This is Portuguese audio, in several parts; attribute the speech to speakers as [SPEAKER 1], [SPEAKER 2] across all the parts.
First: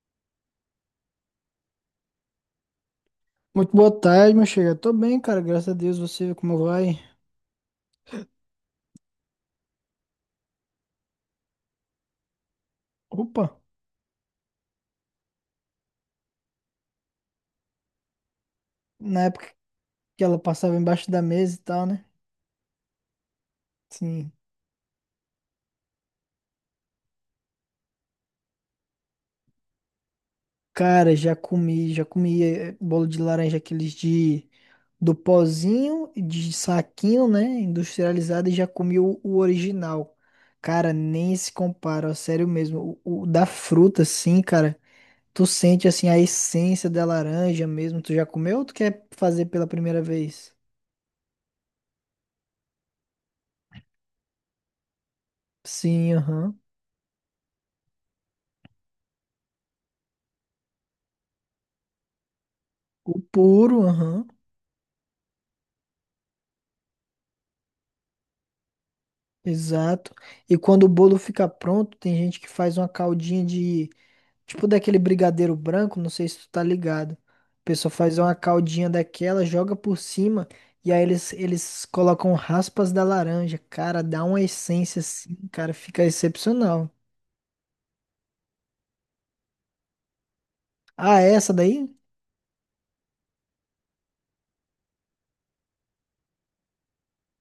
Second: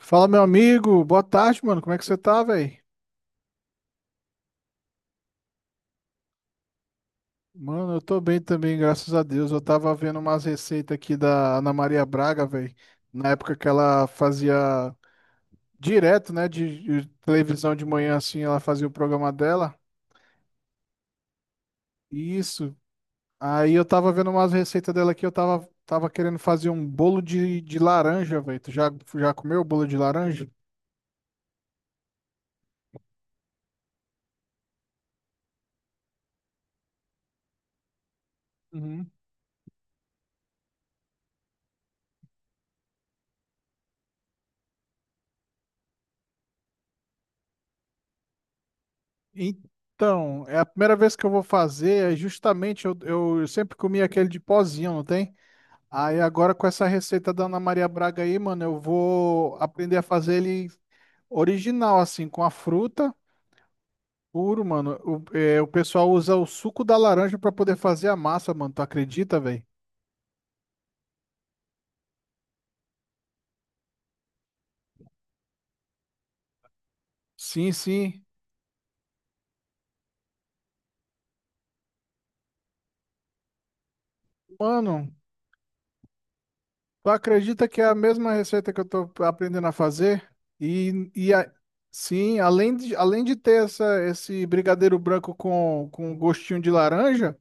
[SPEAKER 1] Fala, meu amigo. Boa tarde, mano. Como é que você tá, velho?
[SPEAKER 2] Muito boa tarde, meu chega. Tô bem, cara, graças a Deus. Você, como vai?
[SPEAKER 1] Mano, eu tô bem também, graças a Deus. Eu tava vendo umas receitas aqui da Ana Maria Braga, velho. Na
[SPEAKER 2] Opa!
[SPEAKER 1] época que ela fazia direto, né, de televisão de manhã, assim, ela fazia o
[SPEAKER 2] Na
[SPEAKER 1] programa
[SPEAKER 2] época
[SPEAKER 1] dela.
[SPEAKER 2] que ela passava embaixo da mesa e tal, né?
[SPEAKER 1] Isso. Aí eu tava vendo
[SPEAKER 2] Sim.
[SPEAKER 1] umas receitas dela aqui. Eu tava querendo fazer um bolo de laranja, velho. Já comeu bolo de laranja?
[SPEAKER 2] Cara, já comi bolo de laranja, aqueles de do pozinho, de saquinho, né? Industrializado, e já comi
[SPEAKER 1] Uhum.
[SPEAKER 2] o original. Cara, nem se compara, ó, sério mesmo. O da fruta, sim, cara. Tu sente, assim, a essência da laranja mesmo. Tu já comeu ou tu quer fazer pela primeira
[SPEAKER 1] Então,
[SPEAKER 2] vez?
[SPEAKER 1] é a primeira vez que eu vou fazer. É justamente, eu sempre comi aquele de pozinho, não tem?
[SPEAKER 2] Sim,
[SPEAKER 1] Aí agora
[SPEAKER 2] aham.
[SPEAKER 1] com essa receita da Ana Maria Braga aí, mano, eu vou aprender a fazer ele original, assim, com a fruta
[SPEAKER 2] O puro, aham,
[SPEAKER 1] puro, mano. O, é, o pessoal usa o suco da laranja pra poder fazer a massa, mano. Tu acredita, velho?
[SPEAKER 2] exato. E quando o bolo fica pronto, tem gente que faz uma caldinha de, tipo daquele brigadeiro branco, não sei se tu tá ligado. A
[SPEAKER 1] Sim,
[SPEAKER 2] pessoa faz
[SPEAKER 1] sim.
[SPEAKER 2] uma caldinha daquela, joga por cima, e aí eles colocam raspas da laranja. Cara, dá uma essência
[SPEAKER 1] Mano,
[SPEAKER 2] assim, cara, fica excepcional.
[SPEAKER 1] tu acredita que é a mesma receita que eu tô aprendendo a fazer? E,
[SPEAKER 2] Ah,
[SPEAKER 1] e
[SPEAKER 2] é
[SPEAKER 1] a-
[SPEAKER 2] essa daí?
[SPEAKER 1] sim, além de ter esse brigadeiro branco com gostinho de laranja.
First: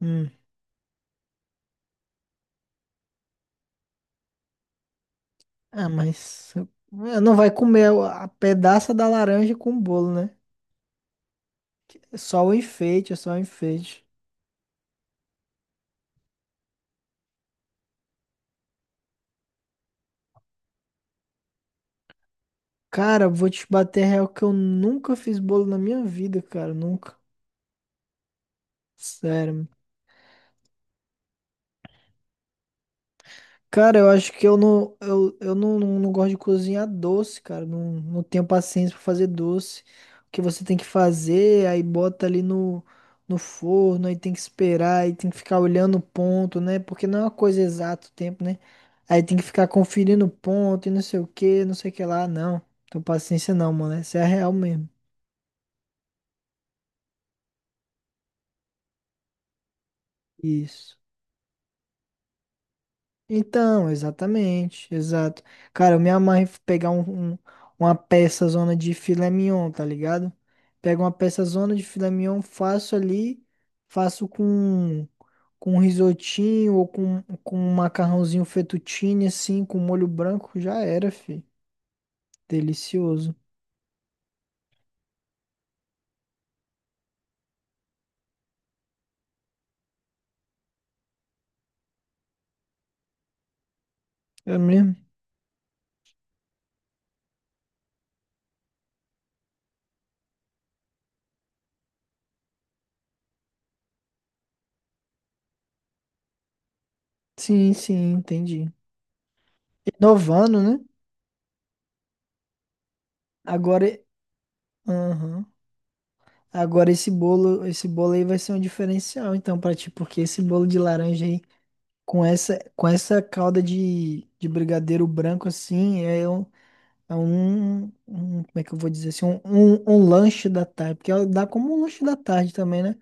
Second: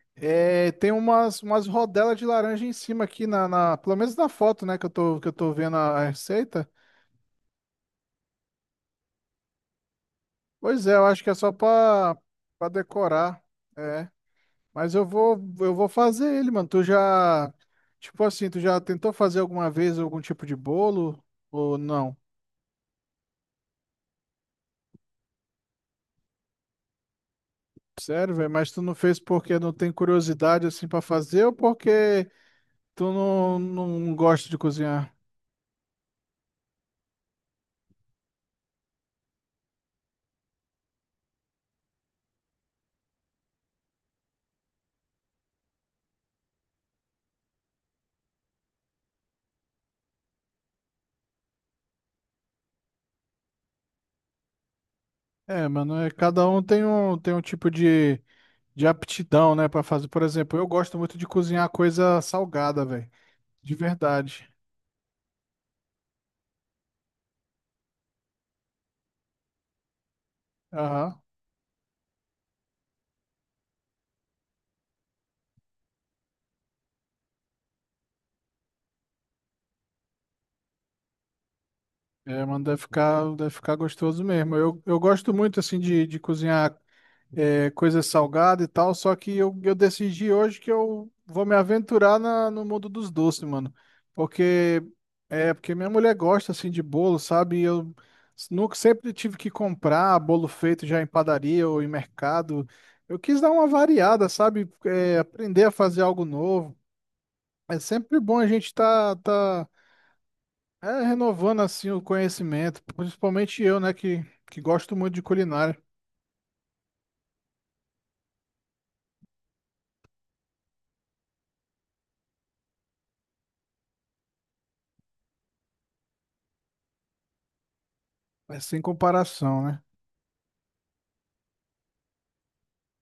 [SPEAKER 2] Hum.
[SPEAKER 1] É, tem umas rodelas de laranja em cima aqui, pelo menos na foto, né, que eu tô vendo
[SPEAKER 2] Ah,
[SPEAKER 1] a
[SPEAKER 2] mas
[SPEAKER 1] receita.
[SPEAKER 2] não vai comer a pedaça da laranja com o bolo, né?
[SPEAKER 1] Pois é, eu acho que é só
[SPEAKER 2] É só o
[SPEAKER 1] pra
[SPEAKER 2] enfeite, é só o
[SPEAKER 1] decorar.
[SPEAKER 2] enfeite.
[SPEAKER 1] É. Mas eu vou, eu vou fazer ele, mano. Tipo assim, tu já tentou fazer alguma vez algum tipo de bolo? Ou não?
[SPEAKER 2] Cara, vou te bater real que eu nunca fiz bolo na minha vida, cara, nunca.
[SPEAKER 1] Sério, velho? Mas tu não fez porque
[SPEAKER 2] Sério.
[SPEAKER 1] não tem curiosidade, assim, pra fazer ou porque tu não,
[SPEAKER 2] Cara, eu
[SPEAKER 1] não
[SPEAKER 2] acho que
[SPEAKER 1] gosta
[SPEAKER 2] eu
[SPEAKER 1] de
[SPEAKER 2] não,
[SPEAKER 1] cozinhar?
[SPEAKER 2] eu, eu não, não, não gosto de cozinhar doce, cara. Não, não tenho paciência pra fazer doce. O que você tem que fazer, aí bota ali no forno, aí tem que esperar, aí tem que ficar olhando o ponto, né? Porque não é uma coisa exata o tempo, né? Aí tem que ficar conferindo o ponto e não sei o que, não sei o que lá. Não, tenho paciência não, mano. Essa é a real mesmo.
[SPEAKER 1] É, mano, é, cada um tem tem um tipo de aptidão, né, pra fazer. Por exemplo, eu gosto
[SPEAKER 2] Isso.
[SPEAKER 1] muito de cozinhar coisa salgada, velho. De
[SPEAKER 2] Então,
[SPEAKER 1] verdade.
[SPEAKER 2] exatamente, exato. Cara, eu me amarro em pegar uma peça zona de filé mignon, tá ligado? Pego uma
[SPEAKER 1] Aham.
[SPEAKER 2] peça zona de filé mignon, faço ali, faço com um risotinho ou com um macarrãozinho fettuccine, assim, com molho branco, já era, fi.
[SPEAKER 1] É, mano,
[SPEAKER 2] Delicioso.
[SPEAKER 1] deve ficar gostoso mesmo. Eu gosto muito, assim, de cozinhar. É, coisa salgada e tal, só que eu decidi hoje que eu vou me aventurar no mundo dos doces, mano.
[SPEAKER 2] É
[SPEAKER 1] Porque
[SPEAKER 2] mesmo?
[SPEAKER 1] é porque minha mulher gosta assim de bolo, sabe? E eu nunca sempre tive que comprar bolo feito já em padaria ou em mercado. Eu quis dar uma variada, sabe? É, aprender a fazer algo novo.
[SPEAKER 2] Sim,
[SPEAKER 1] É
[SPEAKER 2] sim,
[SPEAKER 1] sempre bom a
[SPEAKER 2] entendi.
[SPEAKER 1] gente tá
[SPEAKER 2] Inovando, né?
[SPEAKER 1] é, renovando assim o conhecimento, principalmente eu,
[SPEAKER 2] Agora,
[SPEAKER 1] né, que gosto muito de
[SPEAKER 2] aham.
[SPEAKER 1] culinária.
[SPEAKER 2] Agora esse bolo aí vai ser um diferencial, então, pra ti, porque esse bolo de laranja aí, com com essa calda de brigadeiro branco assim, é como
[SPEAKER 1] É
[SPEAKER 2] é que eu
[SPEAKER 1] sem
[SPEAKER 2] vou dizer assim,
[SPEAKER 1] comparação, né?
[SPEAKER 2] um lanche da tarde, porque ela dá como um lanche da tarde também, né?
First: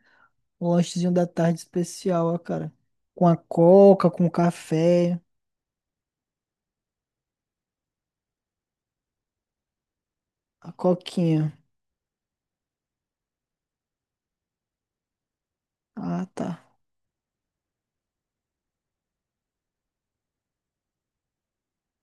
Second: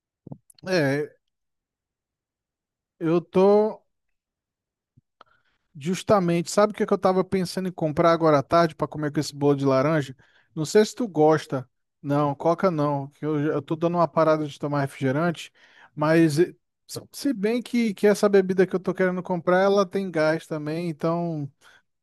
[SPEAKER 2] Um lanchezinho
[SPEAKER 1] É,
[SPEAKER 2] da tarde especial, ó, cara.
[SPEAKER 1] eu
[SPEAKER 2] Com a
[SPEAKER 1] tô
[SPEAKER 2] coca, com o café,
[SPEAKER 1] justamente, sabe o que que eu tava pensando em comprar agora à tarde para comer com esse bolo de laranja? Não
[SPEAKER 2] a
[SPEAKER 1] sei se tu
[SPEAKER 2] coquinha.
[SPEAKER 1] gosta. Não, Coca não, que eu tô dando uma parada de tomar refrigerante,
[SPEAKER 2] Ah,
[SPEAKER 1] mas
[SPEAKER 2] tá.
[SPEAKER 1] se se bem que essa bebida que eu tô querendo comprar, ela tem gás também, então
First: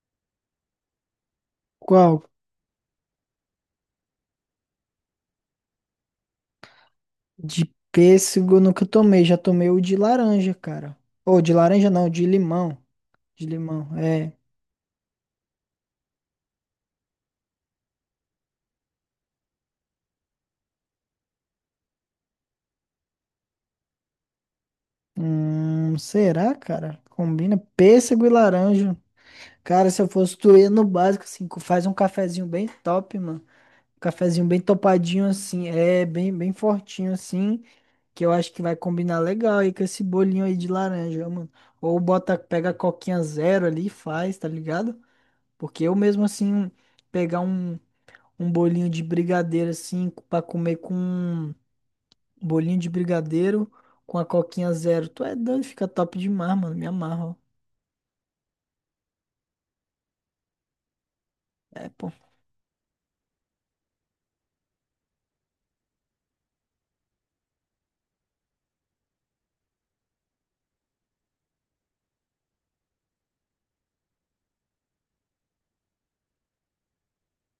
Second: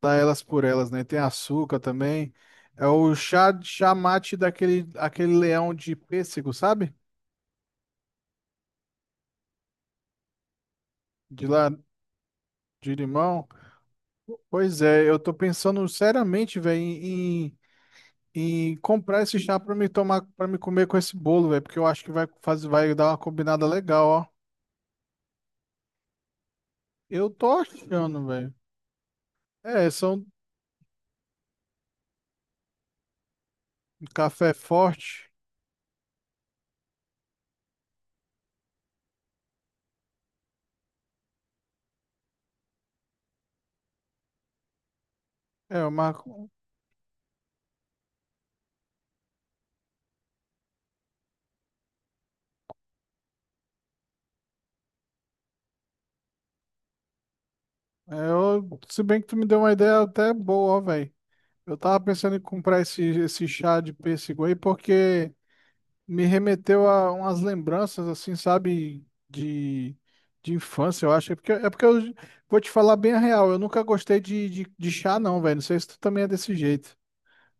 [SPEAKER 1] dá elas por elas, né? Tem açúcar
[SPEAKER 2] Qual?
[SPEAKER 1] também. É o chá mate daquele aquele leão de pêssego, sabe?
[SPEAKER 2] De pêssego eu nunca tomei, já tomei o de laranja, cara. Ou
[SPEAKER 1] De
[SPEAKER 2] de
[SPEAKER 1] lá,
[SPEAKER 2] laranja não, de limão.
[SPEAKER 1] de limão.
[SPEAKER 2] De limão, é.
[SPEAKER 1] Pois é, eu tô pensando seriamente, velho, em, e comprar esse chá pra me tomar, para me comer com esse bolo, velho, porque eu acho que vai dar uma combinada legal, ó.
[SPEAKER 2] Será, cara?
[SPEAKER 1] Eu tô
[SPEAKER 2] Combina pêssego
[SPEAKER 1] achando,
[SPEAKER 2] e
[SPEAKER 1] velho.
[SPEAKER 2] laranja.
[SPEAKER 1] É,
[SPEAKER 2] Cara, se eu
[SPEAKER 1] são
[SPEAKER 2] fosse tu, ia no básico, assim, faz um cafezinho bem top, mano. Um cafezinho
[SPEAKER 1] café
[SPEAKER 2] bem topadinho,
[SPEAKER 1] forte.
[SPEAKER 2] assim, bem, bem fortinho, assim, que eu acho que vai combinar legal aí com esse bolinho aí de laranja, mano. Ou bota, pega a coquinha zero ali e faz, tá ligado?
[SPEAKER 1] É,
[SPEAKER 2] Porque eu
[SPEAKER 1] uma,
[SPEAKER 2] mesmo, assim, pegar um bolinho de brigadeiro, assim, pra comer com um bolinho de brigadeiro com a coquinha zero. Tu é doido, fica top demais, mano, me amarro.
[SPEAKER 1] é, eu, se bem que tu me deu uma ideia até boa, ó, velho. Eu
[SPEAKER 2] É,
[SPEAKER 1] tava
[SPEAKER 2] pô.
[SPEAKER 1] pensando em comprar esse chá de pêssego aí porque me remeteu a umas lembranças, assim, sabe, de infância, eu acho. É porque eu vou te falar bem a real, eu nunca gostei de chá, não, velho. Não sei se tu também é desse jeito.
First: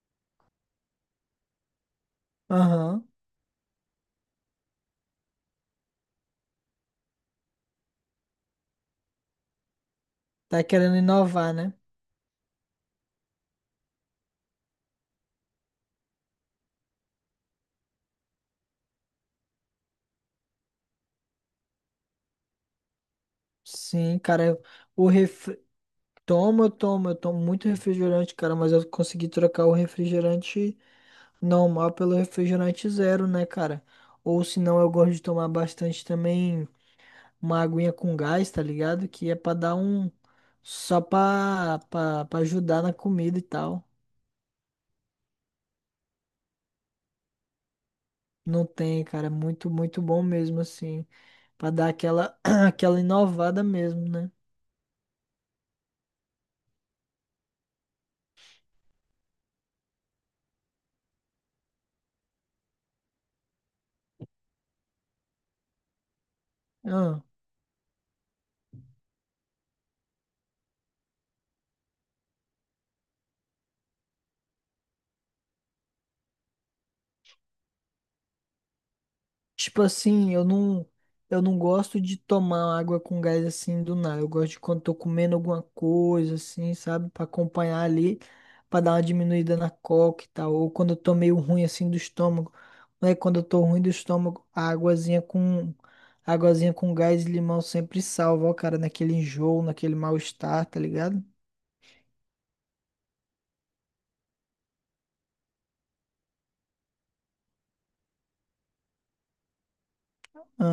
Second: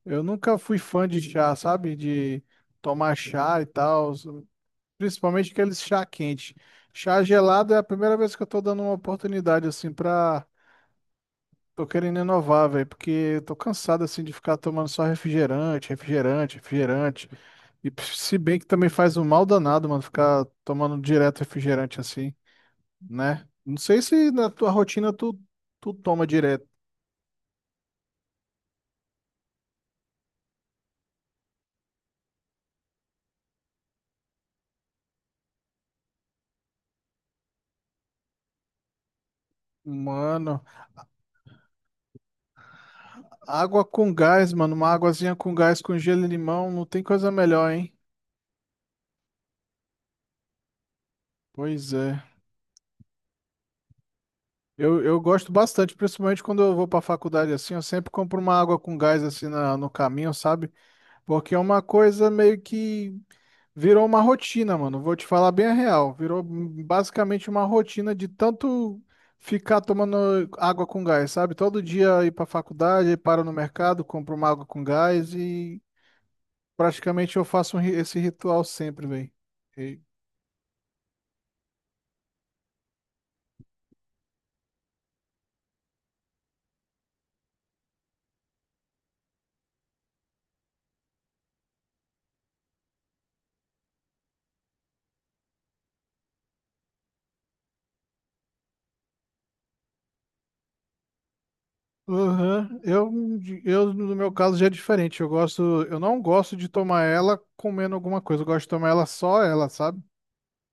[SPEAKER 1] Eu nunca fui fã de chá, sabe? De
[SPEAKER 2] Aham.
[SPEAKER 1] tomar chá e tal, principalmente aqueles chá quente. Chá gelado é a primeira vez que eu tô dando uma oportunidade assim pra.
[SPEAKER 2] Tá querendo inovar, né?
[SPEAKER 1] Tô querendo inovar, velho, porque eu tô cansado assim de ficar tomando só refrigerante, refrigerante, refrigerante. Se bem que também faz um mal danado, mano, ficar tomando direto refrigerante assim, né? Não sei
[SPEAKER 2] Sim,
[SPEAKER 1] se
[SPEAKER 2] cara,
[SPEAKER 1] na tua
[SPEAKER 2] o
[SPEAKER 1] rotina
[SPEAKER 2] ref...
[SPEAKER 1] tu toma
[SPEAKER 2] toma,
[SPEAKER 1] direto.
[SPEAKER 2] eu tomo muito refrigerante, cara, mas eu consegui trocar o refrigerante normal pelo refrigerante zero, né, cara? Ou se não, eu gosto de tomar bastante também uma aguinha com gás, tá ligado? Que é pra dar um.
[SPEAKER 1] Mano,
[SPEAKER 2] Só pra ajudar na comida e tal.
[SPEAKER 1] água com gás, mano. Uma águazinha com gás, com gelo e limão, não tem coisa melhor, hein?
[SPEAKER 2] Não tem, cara, é muito, muito bom mesmo, assim. Pra dar
[SPEAKER 1] Pois é.
[SPEAKER 2] aquela, aquela inovada mesmo, né?
[SPEAKER 1] Eu gosto bastante, principalmente quando eu vou pra faculdade assim, eu sempre compro uma água com gás assim no caminho, sabe? Porque é uma coisa meio que virou uma rotina, mano. Vou te falar bem a real. Virou basicamente uma rotina de tanto ficar tomando água com gás, sabe? Todo dia ir pra faculdade, paro no mercado, compro uma água com gás e praticamente eu faço esse ritual sempre, velho.
[SPEAKER 2] Tipo assim, eu não gosto de tomar água com gás assim do nada. Eu gosto de quando tô comendo alguma coisa assim, sabe? Pra acompanhar ali, pra dar uma diminuída na coca e tal. Ou quando eu tô meio ruim assim do estômago. Né? Quando eu tô ruim do estômago, a águazinha com gás e limão sempre salva, ó, cara, naquele enjoo, naquele mal-estar, tá ligado?
[SPEAKER 1] Aham. No meu caso, já é diferente. Eu gosto, eu não gosto de tomar ela comendo alguma coisa. Eu gosto de tomar ela só ela, sabe?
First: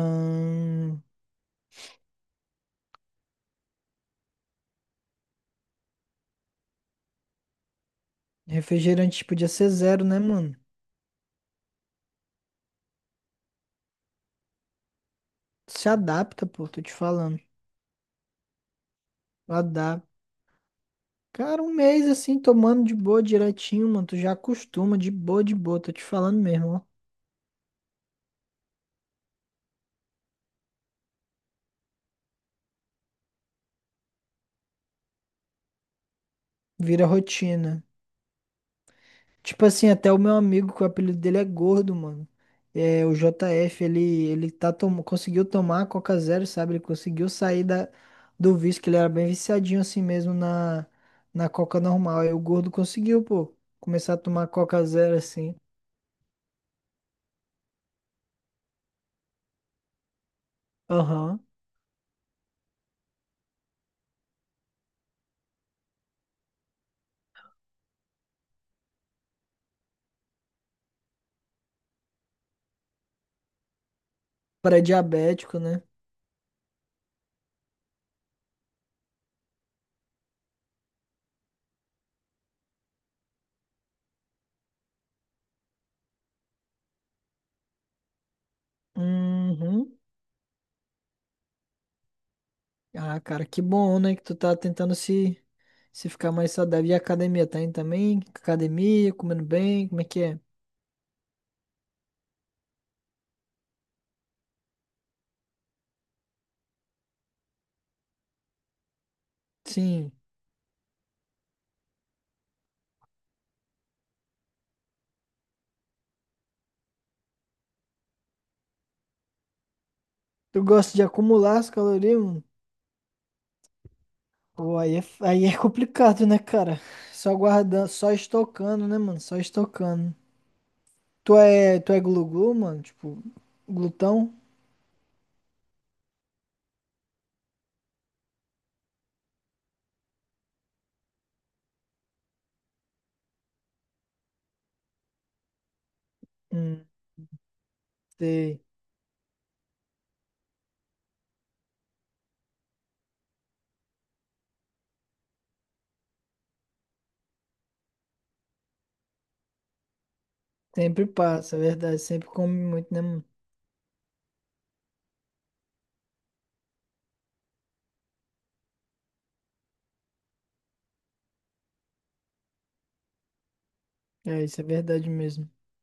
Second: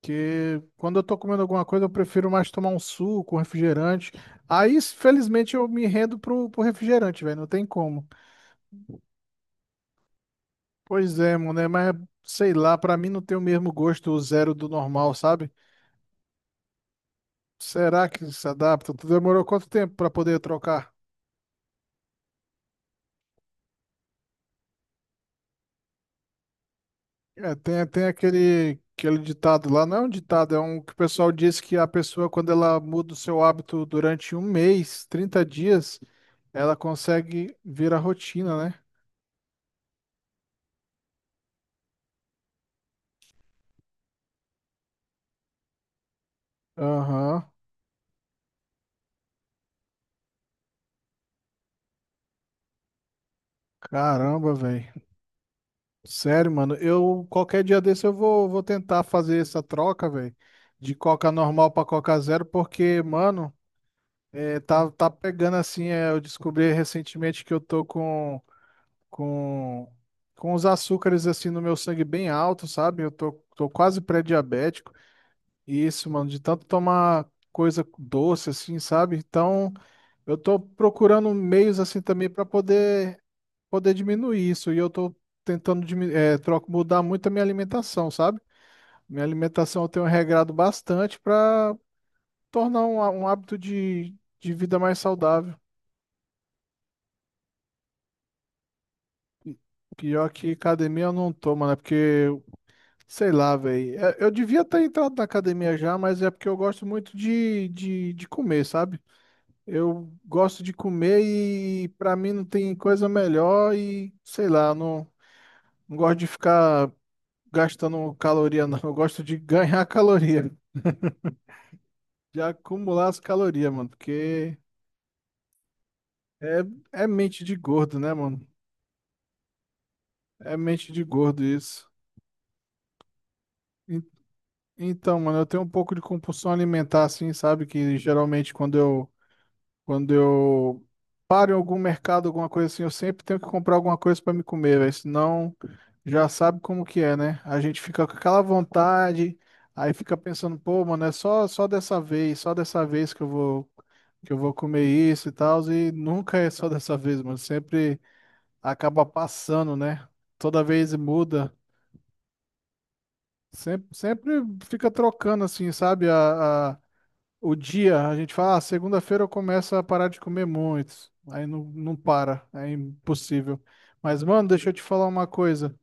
[SPEAKER 1] Porque quando eu tô comendo alguma coisa, eu prefiro mais tomar um suco, um refrigerante. Aí, felizmente, eu me rendo pro refrigerante, velho. Não tem como.
[SPEAKER 2] refrigerante podia ser zero, né, mano?
[SPEAKER 1] Pois é, mano, né? Mas sei lá, pra mim não tem o mesmo gosto o zero do normal, sabe?
[SPEAKER 2] Se adapta, pô, tô te falando.
[SPEAKER 1] Será que se adapta? Tu demorou quanto tempo
[SPEAKER 2] Adapta.
[SPEAKER 1] pra poder trocar?
[SPEAKER 2] Cara, um mês assim, tomando de boa direitinho, mano. Tu já acostuma, de boa, de boa. Tô te falando mesmo, ó.
[SPEAKER 1] É, tem, tem aquele, aquele ditado lá, não é um ditado, é um que o pessoal diz que a pessoa, quando ela muda o seu hábito durante um mês, 30 dias, ela
[SPEAKER 2] Vira
[SPEAKER 1] consegue
[SPEAKER 2] rotina.
[SPEAKER 1] virar rotina, né?
[SPEAKER 2] Tipo assim, até o meu amigo, que o apelido dele é gordo, mano. É, o JF, ele tá tom... conseguiu tomar a Coca Zero, sabe? Ele conseguiu
[SPEAKER 1] Aham.
[SPEAKER 2] sair da... do vício, que ele era bem viciadinho assim mesmo na Coca normal. Aí o gordo conseguiu, pô, começar a tomar
[SPEAKER 1] Caramba,
[SPEAKER 2] Coca
[SPEAKER 1] velho.
[SPEAKER 2] Zero assim.
[SPEAKER 1] Sério, mano. Eu, qualquer dia desse, vou tentar fazer essa troca, velho, de Coca
[SPEAKER 2] Aham.
[SPEAKER 1] normal pra Coca zero, porque, mano, é, tá pegando assim. É, eu descobri recentemente que eu tô com com, com os açúcares assim no meu sangue bem alto, sabe? Tô quase pré-diabético.
[SPEAKER 2] Pré-diabético, né?
[SPEAKER 1] E isso, mano, de tanto tomar coisa doce assim, sabe? Então, eu tô procurando meios assim também para poder diminuir isso. E eu tô troco, mudar muito a minha alimentação, sabe? Minha alimentação eu
[SPEAKER 2] Uhum.
[SPEAKER 1] tenho regrado bastante para tornar
[SPEAKER 2] Ah,
[SPEAKER 1] um
[SPEAKER 2] cara,
[SPEAKER 1] hábito
[SPEAKER 2] que bom, né? Que tu
[SPEAKER 1] de
[SPEAKER 2] tá
[SPEAKER 1] vida
[SPEAKER 2] tentando
[SPEAKER 1] mais
[SPEAKER 2] se,
[SPEAKER 1] saudável.
[SPEAKER 2] se ficar mais saudável. E a academia, tá indo também? Academia, comendo bem, como é que
[SPEAKER 1] Pior
[SPEAKER 2] é?
[SPEAKER 1] que academia eu não tô, mano, é porque sei lá, velho. Eu devia ter entrado na academia já, mas é porque eu gosto muito de comer, sabe? Eu
[SPEAKER 2] Sim.
[SPEAKER 1] gosto de comer e pra mim não tem coisa melhor e sei lá, eu não, não gosto de ficar gastando caloria, não. Eu gosto de ganhar caloria,
[SPEAKER 2] Tu gosta de acumular as calorias,
[SPEAKER 1] de
[SPEAKER 2] mano?
[SPEAKER 1] acumular as calorias, mano, porque
[SPEAKER 2] Pô, aí é complicado, né,
[SPEAKER 1] é,
[SPEAKER 2] cara?
[SPEAKER 1] é
[SPEAKER 2] Só
[SPEAKER 1] mente de
[SPEAKER 2] guardando,
[SPEAKER 1] gordo,
[SPEAKER 2] só
[SPEAKER 1] né, mano?
[SPEAKER 2] estocando, né, mano? Só estocando.
[SPEAKER 1] É mente de gordo isso.
[SPEAKER 2] Tu é glu-glu, mano? Tipo,
[SPEAKER 1] En-
[SPEAKER 2] glutão?
[SPEAKER 1] então, mano, eu tenho um pouco de compulsão alimentar, assim, sabe? Que geralmente quando eu paro em algum mercado, alguma coisa assim, eu sempre tenho que comprar alguma coisa para me comer, velho. Senão, já sabe como
[SPEAKER 2] Hum,
[SPEAKER 1] que é, né? A gente fica com aquela
[SPEAKER 2] sei.
[SPEAKER 1] vontade, aí fica pensando, pô, mano, é só, só dessa vez que eu vou comer isso e tal. E nunca é só dessa vez, mano. Sempre acaba passando, né? Toda vez
[SPEAKER 2] Sempre
[SPEAKER 1] muda.
[SPEAKER 2] passa, é verdade. Sempre come muito, né, mano?
[SPEAKER 1] Sempre fica trocando, assim, sabe? O dia, a gente fala, ah, segunda-feira eu começo a parar de comer muito. Aí não para, é impossível. Mas,
[SPEAKER 2] É,
[SPEAKER 1] mano,
[SPEAKER 2] isso é
[SPEAKER 1] deixa eu te falar
[SPEAKER 2] verdade
[SPEAKER 1] uma
[SPEAKER 2] mesmo.
[SPEAKER 1] coisa.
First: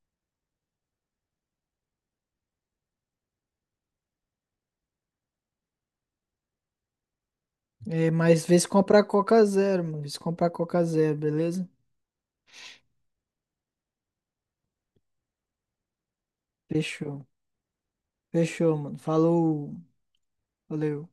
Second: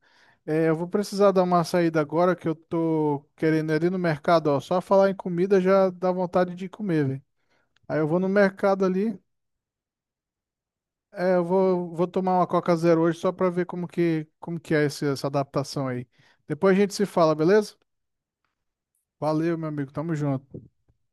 [SPEAKER 1] É, eu vou precisar dar uma saída agora que eu tô querendo ir ali no mercado, ó. Só falar em comida já dá vontade de comer, velho. Aí eu
[SPEAKER 2] É,
[SPEAKER 1] vou no
[SPEAKER 2] mas vê se
[SPEAKER 1] mercado
[SPEAKER 2] comprar
[SPEAKER 1] ali,
[SPEAKER 2] Coca Zero, mano. Vê se comprar Coca Zero,
[SPEAKER 1] é,
[SPEAKER 2] beleza?
[SPEAKER 1] vou tomar uma Coca Zero hoje só pra ver como que é essa adaptação aí. Depois a gente se
[SPEAKER 2] Fechou.
[SPEAKER 1] fala, beleza?
[SPEAKER 2] Fechou, mano.
[SPEAKER 1] Valeu, meu
[SPEAKER 2] Falou.
[SPEAKER 1] amigo. Tamo junto.
[SPEAKER 2] Valeu.